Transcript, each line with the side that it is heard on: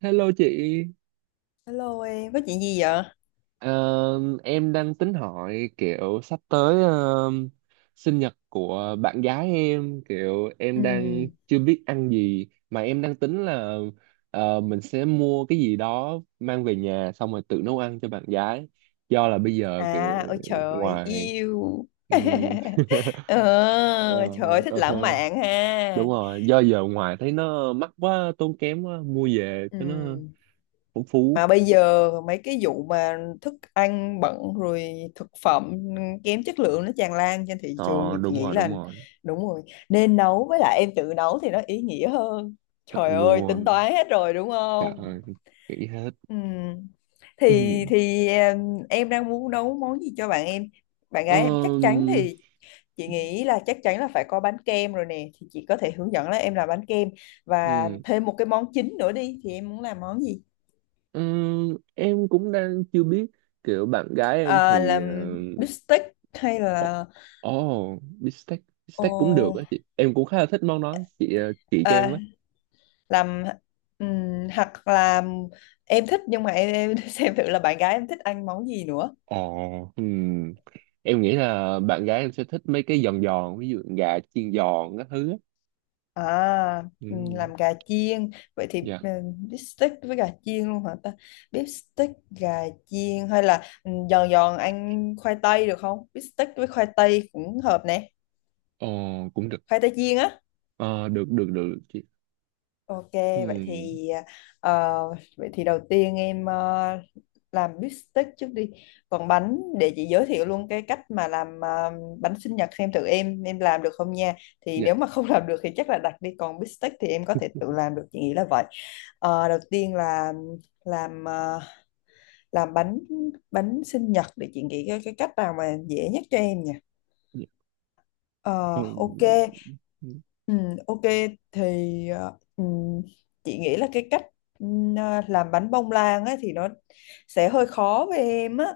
right: Hello chị.
left: Hello em, có chuyện gì vậy?
right: Ờ, em đang tính hỏi kiểu sắp tới sinh nhật của bạn gái em, kiểu
left: Ừ.
right: em đang chưa biết ăn gì mà em đang tính là mình sẽ mua cái gì đó mang về nhà xong rồi tự nấu ăn cho bạn gái. Do là bây giờ kiểu
left: À, ôi trời,
right: ngoài
left: yêu.
right: ừm,
left: ờ,
right: Ờ,
left: Trời ơi, thích
right: ờ,
left: lãng
right: ờ.
left: mạn ha.
right: Đúng rồi, do giờ ngoài thấy nó mắc quá, tốn kém quá, mua về cho nó
left: Ừ.
right: phong phú.
left: Mà bây giờ mấy cái vụ mà thức ăn bẩn rồi thực phẩm kém chất lượng nó tràn lan trên thị trường
right: ờ
left: thì chị
right: Đúng
left: nghĩ
right: rồi đúng
left: là
right: rồi,
left: đúng rồi. Nên nấu với lại em tự nấu thì nó ý nghĩa hơn.
right: chọn
left: Trời ơi, tính
right: luôn,
left: toán hết rồi đúng
right: trời
left: không?
right: ơi, nghĩ hết.
left: Ừ. Thì thì em đang muốn nấu món gì cho bạn em. Bạn gái em chắc chắn
right: Ờm,
left: thì chị nghĩ là chắc chắn là phải có bánh kem rồi nè, thì chị có thể hướng dẫn là em làm bánh kem và
right: ừm,
left: thêm một cái món chính nữa đi thì em muốn làm món gì?
right: em cũng đang chưa biết, kiểu bạn gái em
left: Ờ,
right: thì
left: làm bít tết hay
right: uh,
left: là
right: oh, bistec.
left: ồ,
right: Bistec cũng được á chị, em cũng khá là thích món đó chị, chị cho em với.
left: à, làm hoặc là em thích, nhưng mà em xem thử là bạn gái em thích ăn món gì nữa.
right: Ồ, ừm, em nghĩ là bạn gái em sẽ thích mấy cái giòn giòn, ví dụ gà chiên giòn các thứ á.
left: À, ừ,
right: Ừm,
left: làm gà chiên. Vậy thì
right: dạ.
left: ừ, beef steak với gà chiên luôn hả ta? Beef steak, gà chiên hay là ừ, giòn giòn ăn khoai tây được không? Beef steak với khoai tây cũng hợp nè.
right: Ồ, cũng được.
left: Khoai tây chiên á.
right: Ờ, được được được chị.
left: Ok, vậy
right: Ừm,
left: thì ờ, vậy thì đầu tiên em làm beef steak trước đi. Còn bánh để chị giới thiệu luôn cái cách mà làm bánh sinh nhật xem thử em làm được không nha. Thì
right: dạ
left: nếu mà không làm được thì chắc là đặt đi. Còn beef steak thì em có thể tự làm được, chị nghĩ là vậy. Ờ, đầu tiên là làm làm bánh bánh sinh nhật, để chị nghĩ cái cách nào mà dễ nhất cho em nhỉ.
right: dạ
left: Ờ, ok.
right: em
left: Ừ, ok thì chị nghĩ là cái cách ừ, làm bánh bông lan ấy thì nó sẽ hơi khó với em á.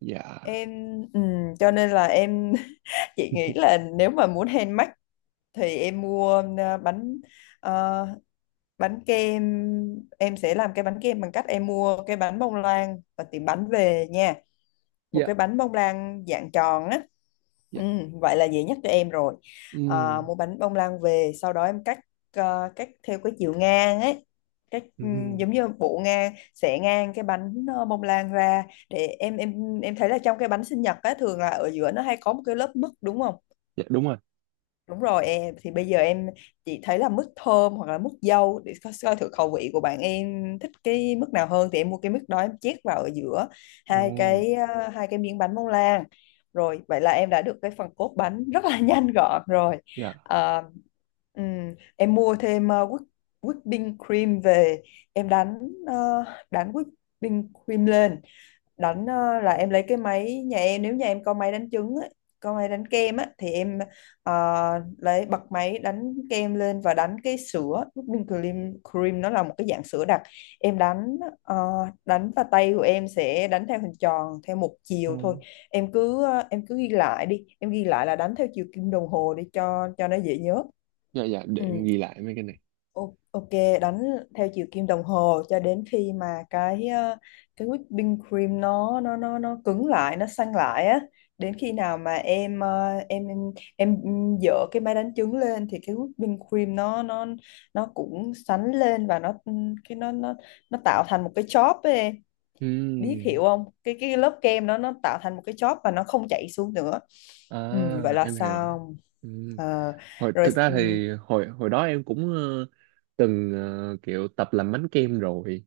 right: dạ
left: Em ừ, cho nên là em chị nghĩ là nếu mà muốn handmade thì em mua bánh ờ, bánh kem. Em sẽ làm cái bánh kem bằng cách em mua cái bánh bông lan và tiệm bánh về nha, một
right: dạ
left: cái bánh bông lan dạng tròn á,
right: dạ
left: ừ, vậy là dễ nhất cho em rồi. À,
right: ừ
left: mua bánh bông lan về sau đó em cắt cắt theo cái chiều ngang ấy, cắt ừ,
right: ừ
left: giống như bộ ngang, xẻ ngang cái bánh bông lan ra. Để em thấy là trong cái bánh sinh nhật á thường là ở giữa nó hay có một cái lớp mứt đúng không?
right: dạ đúng rồi
left: Đúng rồi, em thì bây giờ em chỉ thấy là mức thơm hoặc là mức dâu để coi thử khẩu vị của bạn em thích cái mức nào hơn thì em mua cái mức đó em chét vào ở giữa hai
right: ồ
left: cái hai cái miếng bánh bông lan. Rồi vậy là em đã được cái phần cốt bánh rất là nhanh gọn rồi.
right: dạ
left: Ờ, em mua thêm whipping cream về. Em đánh ờ, đánh whipping cream lên, đánh là em lấy cái máy nhà em, nếu nhà em có máy đánh trứng á, có máy đánh kem á thì em ờ, lấy bật máy đánh kem lên và đánh cái sữa whipping cream. Cream nó là một cái dạng sữa đặc, em đánh đánh và tay của em sẽ đánh theo hình tròn theo một
right: ừ.
left: chiều thôi. Em cứ em cứ ghi lại đi, em ghi lại là đánh theo chiều kim đồng hồ để cho nó dễ nhớ.
right: Dạ dạ, để em
left: Ừ.
right: ghi lại mấy cái này.
left: Ok, đánh theo chiều kim đồng hồ cho đến khi mà cái cái whipping cream nó cứng lại, nó săn lại á. Đến khi nào mà em em dỡ cái máy đánh trứng lên thì cái whipping cream nó nó cũng sánh lên và nó cái nó nó tạo thành một cái chóp ấy em. Biết
right: Ừ.
left: hiểu không? Cái lớp kem nó tạo thành một cái chóp và nó không chảy xuống nữa.
right: À,
left: Ừ, vậy là
right: em hiểu rồi.
left: sao?
right: Ừ.
left: Ờ,
right: Hồi
left: rồi
right: thực ra
left: ừ,
right: thì hồi hồi đó em cũng từng kiểu tập làm bánh kem rồi,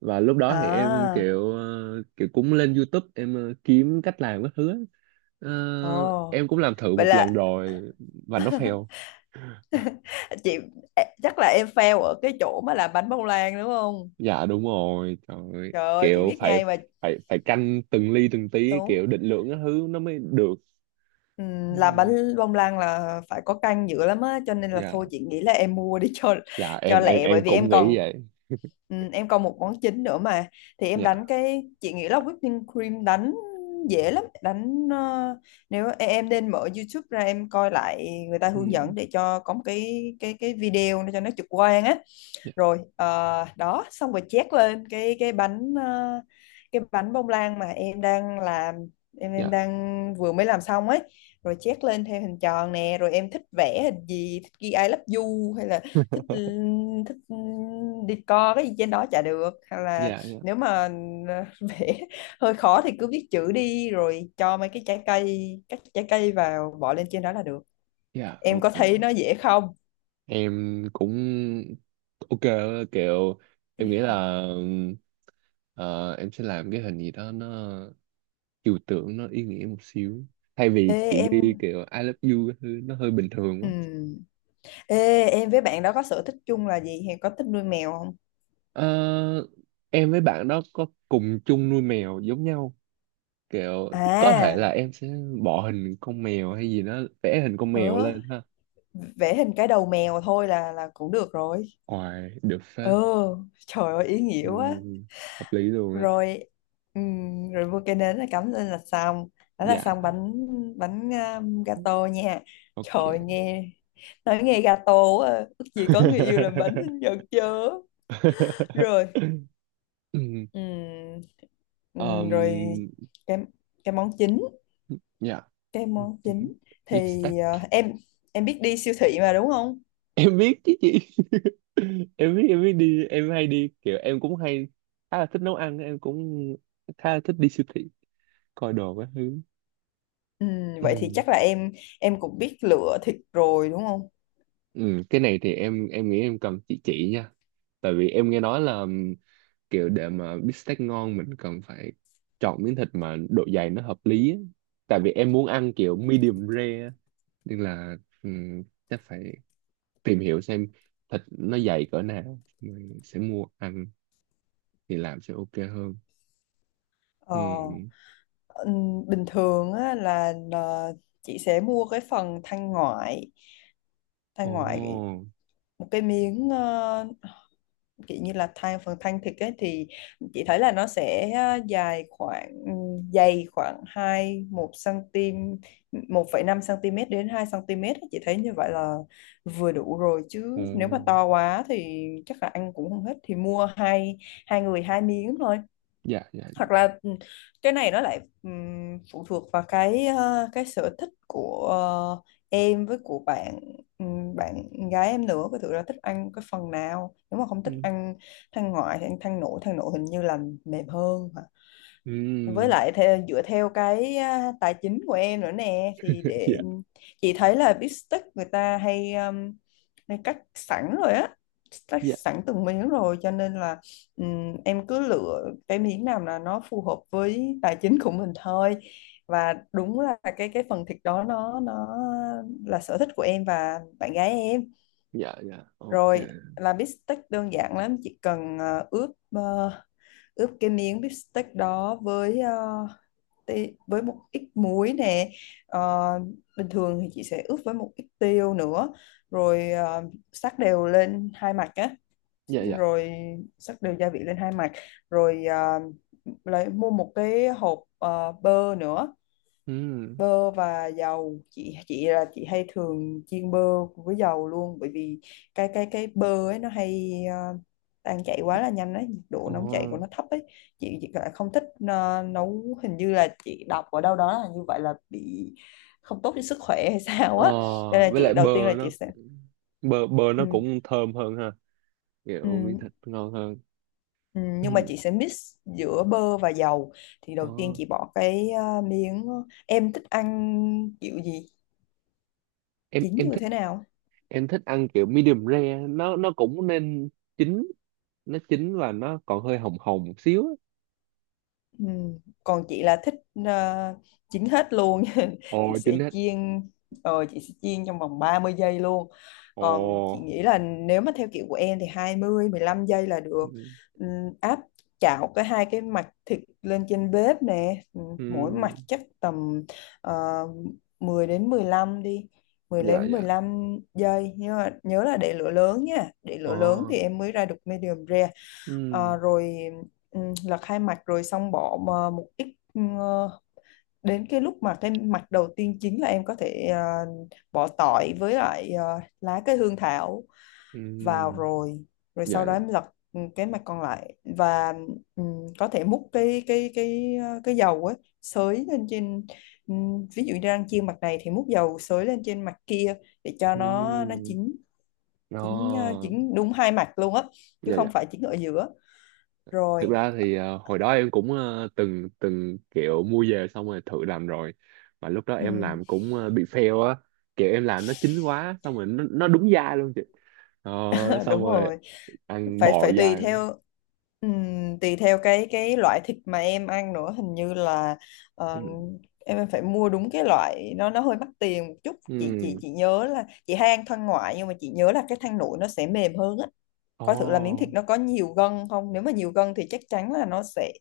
right: và lúc đó thì em
left: à,
right: kiểu kiểu cũng lên YouTube, em kiếm cách làm các thứ á. Ờ,
left: ồ.
right: em cũng làm thử
left: Vậy
right: một lần
left: là
right: rồi và nó fail.
left: à, chị à, chắc là em fail ở cái chỗ mà làm bánh bông lan đúng không?
right: Dạ đúng rồi, trời ơi.
left: Trời ơi chị
right: Kiểu
left: biết
right: phải
left: ngay mà.
right: phải phải canh từng ly từng tí,
left: Đúng.
right: kiểu định lượng cái thứ nó mới được.
left: Làm
right: Ừ,
left: bánh bông lan là phải có canh dữ lắm á cho nên là
right: dạ
left: thôi chị nghĩ là em mua đi
right: dạ
left: cho
right: em em
left: lẹ, bởi
right: em
left: vì
right: cũng nghĩ vậy.
left: em còn một món chính nữa mà. Thì em đánh
right: Dạ.
left: cái, chị nghĩ là whipping cream đánh dễ lắm, đánh nếu em nên mở YouTube ra, em coi lại người ta
right: Ừ,
left: hướng dẫn để cho có một cái video để cho nó trực quan á.
right: dạ
left: Rồi đó xong rồi chét lên cái bánh cái bánh bông lan mà em đang làm, em
right: dạ
left: đang vừa mới làm xong ấy. Rồi chét lên theo hình tròn nè, rồi em thích vẽ hình gì, thích ghi I love you hay là thích thích decor cái gì trên đó chả được, hay là
right: dạ dạ.
left: nếu mà vẽ hơi khó thì cứ viết chữ đi rồi cho mấy cái trái cây, các trái cây vào bỏ lên trên đó là được.
right: Dạ,
left: Em
right: ok.
left: có thấy nó dễ không?
right: Em cũng ok, kiểu em nghĩ là ờ, em sẽ làm cái hình gì đó nó chiều tượng, nó ý nghĩa một xíu, thay vì
left: Ê,
right: chỉ ghi
left: em
right: kiểu I love you, cái thứ nó hơi bình thường
left: ừ,
right: quá.
left: ê, em với bạn đó có sở thích chung là gì? Hay có thích nuôi mèo không?
right: Ờ, em với bạn đó có cùng chung nuôi mèo giống nhau, kiểu có thể là
left: À,
right: em sẽ bỏ hình con mèo hay gì đó, vẽ hình con
left: ừ,
right: mèo lên ha.
left: vẽ hình cái đầu mèo thôi là cũng được rồi.
right: Ôi, được
left: Ừ,
right: phết.
left: trời ơi ý nghĩa quá.
right: Ừm, hợp lý luôn á.
left: Rồi, rồi mua cái nến là cắm lên là xong. Đó là
right: Dạ
left: xong bánh bánh gato nha. Trời
right: ok.
left: nghe nói nghe gato quá. À. Ước gì có người yêu làm bánh sinh nhật chớ. Rồi,
right: Ừm,
left: ừm,
right: ờm,
left: rồi cái cái món chính.
right: dạ
left: Cái món chính
right: beef
left: thì
right: steak.
left: ờ, em em biết đi siêu thị mà đúng không?
right: Em biết chứ chị. Em biết, em biết đi, em hay đi, kiểu em cũng hay khá là thích nấu ăn, em cũng khá là thích đi siêu thị coi đồ các thứ.
left: Ừ, vậy thì
right: Ừ.
left: chắc là em cũng biết lựa thịt rồi đúng không?
right: Ừ, cái này thì em nghĩ em cần chị chỉ nha, tại vì em nghe nói là kiểu để mà bít tết ngon mình cần phải chọn miếng thịt mà độ dày nó hợp lý á, tại vì em muốn ăn kiểu medium rare á, nên là um, chắc phải tìm hiểu xem thịt nó dày cỡ nào rồi sẽ mua ăn thì làm sẽ ok hơn.
left: Ờ,
right: Ừ.
left: bình thường á, là chị sẽ mua cái phần thanh ngoại.
right: Ồ,
left: Thanh ngoại một cái miếng kiểu như là thanh phần thanh thịt ấy, thì chị thấy là nó sẽ dài khoảng ừ, dày khoảng 2 1 cm, 1,5 cm đến 2 cm ấy. Chị thấy như vậy là vừa đủ rồi,
right: ồ,
left: chứ nếu mà to quá thì chắc là ăn cũng không hết thì mua hai, hai người hai miếng thôi.
right: dạ, dạ,
left: Hoặc là ừ, cái này nó lại phụ thuộc vào cái cái sở thích của em với của bạn bạn gái em nữa, cái thử là thích ăn cái phần nào, nếu mà không
right: ừ,
left: thích ăn than ngoại thì ăn than nội. Than nội hình như là mềm hơn hả? Với
right: ừ,
left: lại theo, dựa theo cái à, tài chính của em nữa nè, thì
right: dạ,
left: để chị thấy là bít tết người ta hay, hay cắt sẵn rồi á, cắt
right: dạ,
left: sẵn từng miếng rồi cho nên là em cứ lựa cái miếng nào là nó phù hợp với tài chính của mình thôi, và đúng là cái phần thịt đó nó là sở thích của em và bạn gái em.
right: dạ, dạ, ok,
left: Rồi, là bít tết đơn giản lắm, chỉ cần ướp ờ, ướp cái miếng bít tết đó với với một ít muối nè. Ờ, bình thường thì chị sẽ ướp với một ít tiêu nữa, rồi sắc đều lên hai mặt á,
right: dạ, dạ.
left: rồi sắc đều gia vị lên hai mặt, rồi lấy mua một cái hộp bơ nữa.
right: Ừ.
left: Bơ và dầu, chị là chị hay thường chiên bơ với dầu luôn, bởi vì cái bơ ấy nó hay tan chảy quá là nhanh ấy, nhiệt độ
right: Ồ.
left: nóng chảy của nó thấp ấy. Chị lại không thích nấu, hình như là chị đọc ở đâu đó là như vậy là bị không tốt cho sức khỏe hay sao
right: Ờ,
left: á, cho nên là
right: với
left: chị
right: lại
left: đầu tiên
right: bơ
left: là chị
right: nó
left: sẽ
right: cũng- bơ bơ nó
left: ừ,
right: cũng thơm hơn ha.
left: ừ,
right: Kiểu miếng thịt ngon hơn.
left: ừ, nhưng mà
right: Ừ.
left: chị sẽ mix giữa bơ và dầu. Thì
right: Ờ.
left: đầu tiên chị bỏ cái miếng, em thích ăn kiểu gì,
right: Em
left: chín
right: em
left: như
right: thích
left: thế nào?
right: em thích ăn kiểu medium rare, nó cũng nên chín, nó chín và nó còn hơi hồng hồng một xíu á.
left: Ừ. Còn chị là thích ờ, chín hết luôn chị
right: Ồ
left: sẽ
right: chín hết.
left: chiên chị sẽ chiên trong vòng 30 giây luôn. Còn chị
right: Ồ.
left: nghĩ là nếu mà theo kiểu của em thì 20 15 giây là
right: Ừ.
left: được. Ừm, áp chảo cái hai cái mặt thịt lên trên bếp nè. Mỗi mặt
right: Ừ.
left: chắc tầm uh, 10 đến 15 đi, mười
right: Dạ
left: đến mười
right: dạ.
left: lăm giây nhưng mà nhớ là để lửa lớn nha, để lửa lớn
right: Ồ.
left: thì em mới ra được medium rare.
right: Ừ.
left: Ờ, rồi là khai mạc rồi xong bỏ mà một ít đến cái lúc mà cái mặt đầu tiên chính là em có thể bỏ tỏi với lại lá cây hương thảo
right: Ừ.
left: vào. Rồi, rồi sau
right: Dạ
left: đó
right: dạ.
left: em lật cái mặt còn lại và có thể múc cái cái dầu ấy xới lên trên, ví dụ như đang chiên mặt này thì múc dầu xới lên trên mặt kia để cho nó
right: Ừ.
left: chín, chín
right: Ồ.
left: chín đúng hai mặt luôn á, chứ
right: Dạ dạ.
left: không phải chín ở giữa.
right: Thực
left: Rồi.
right: ra thì hồi đó em cũng từng từng kiểu mua về xong rồi thử làm rồi, mà lúc đó em
left: Ừ.
right: làm cũng bị fail á, kiểu em làm nó chín quá xong rồi nó đúng dai luôn chị. ờ,
left: Ờ,
right: xong
left: đúng
right: rồi
left: rồi,
right: ăn
left: phải
right: bò
left: phải
right: dai.
left: tùy theo cái loại thịt mà em ăn nữa, hình như là ờ,
right: Ừ.
left: em phải mua đúng cái loại, nó hơi mắc tiền một chút. chị chị
right: Ừ.
left: chị nhớ là chị hay ăn thân ngoại, nhưng mà chị nhớ là cái thăn nội nó sẽ mềm hơn á. Coi thử là miếng
right: Ồ,
left: thịt nó có nhiều gân không, nếu mà nhiều gân thì chắc chắn là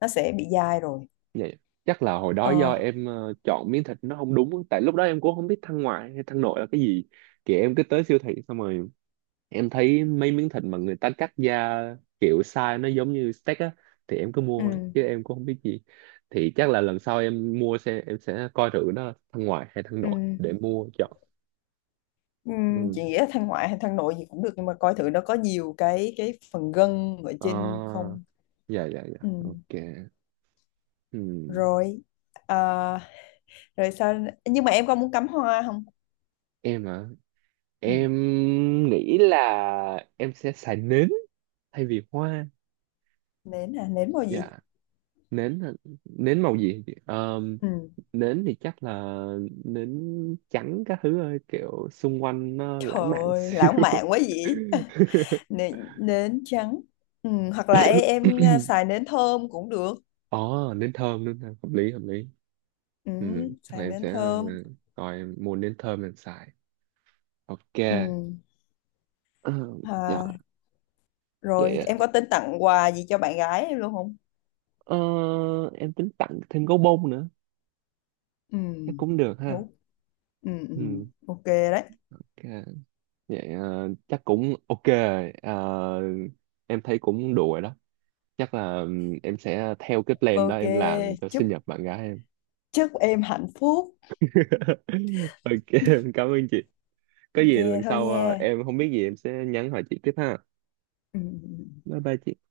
left: nó sẽ bị dai rồi.
right: vậy chắc là hồi đó do
left: Ờ,
right: em chọn miếng thịt nó không đúng á, tại lúc đó em cũng không biết thăn ngoại hay thăn nội là cái gì, kiểu em cứ tới siêu thị xong rồi em thấy mấy miếng thịt mà người ta cắt ra, kiểu size nó giống như steak á, thì em cứ mua thôi
left: ừm,
right: chứ em cũng không biết gì. Thì chắc là lần sau em mua sẽ em sẽ coi thử nó thân ngoại hay thân nội
left: ừm,
right: để mua chọn. Ừ.
left: chị nghĩ là thăn ngoại hay thăn nội gì cũng được, nhưng mà coi thử nó có nhiều cái phần gân ở trên
right: À,
left: không.
right: dạ dạ dạ
left: Ừ.
right: ok. Ừ.
left: Rồi ờ, rồi sao, nhưng mà em có muốn cắm hoa không?
right: Em hả?
left: Ừ.
right: Em nghĩ là em sẽ xài nến thay vì hoa.
left: Nến à, nến màu gì?
right: Dạ nến hả? Nến màu gì? Ờ,
left: Ừ.
right: nến thì chắc là nến trắng các thứ, ơi kiểu xung quanh nó
left: Trời
right: lãng mạn
left: ơi
right: xíu.
left: lãng mạn quá vậy. Nến, nến trắng. Ừ. Hoặc là em à, xài nến thơm cũng được.
right: Ồ, nến thơm đúng không? Hợp lý, hợp lý.
left: Ừ.
right: Ừ, chắc là
left: Xài
right: em
left: nến
right: sẽ
left: thơm.
right: coi em mua nến thơm em xài. Ok.
left: Ừ.
right: Ờ, dạ,
left: À,
right: vậy
left: rồi
right: ạ.
left: em có tính tặng quà gì cho bạn gái em luôn không?
right: Ờ, em tính tặng thêm gấu bông nữa.
left: Ừ.
right: Chắc cũng được ha.
left: Đúng. Ừ. Ừ.
right: Ừ,
left: Ok đấy.
right: ok. Vậy chắc cũng ok. Ờ, em thấy cũng đủ rồi đó. Chắc là em sẽ theo cái plan đó
left: Ok,
right: em làm cho
left: chúc
right: sinh nhật bạn gái em.
left: chúc em hạnh phúc.
right: Ok em cảm ơn chị, có
left: Ok,
right: gì lần
left: thôi
right: sau
left: nha.
right: em không biết gì em sẽ nhắn hỏi chị tiếp ha.
left: Ừ. Ừ, ừ.
right: Bye bye chị.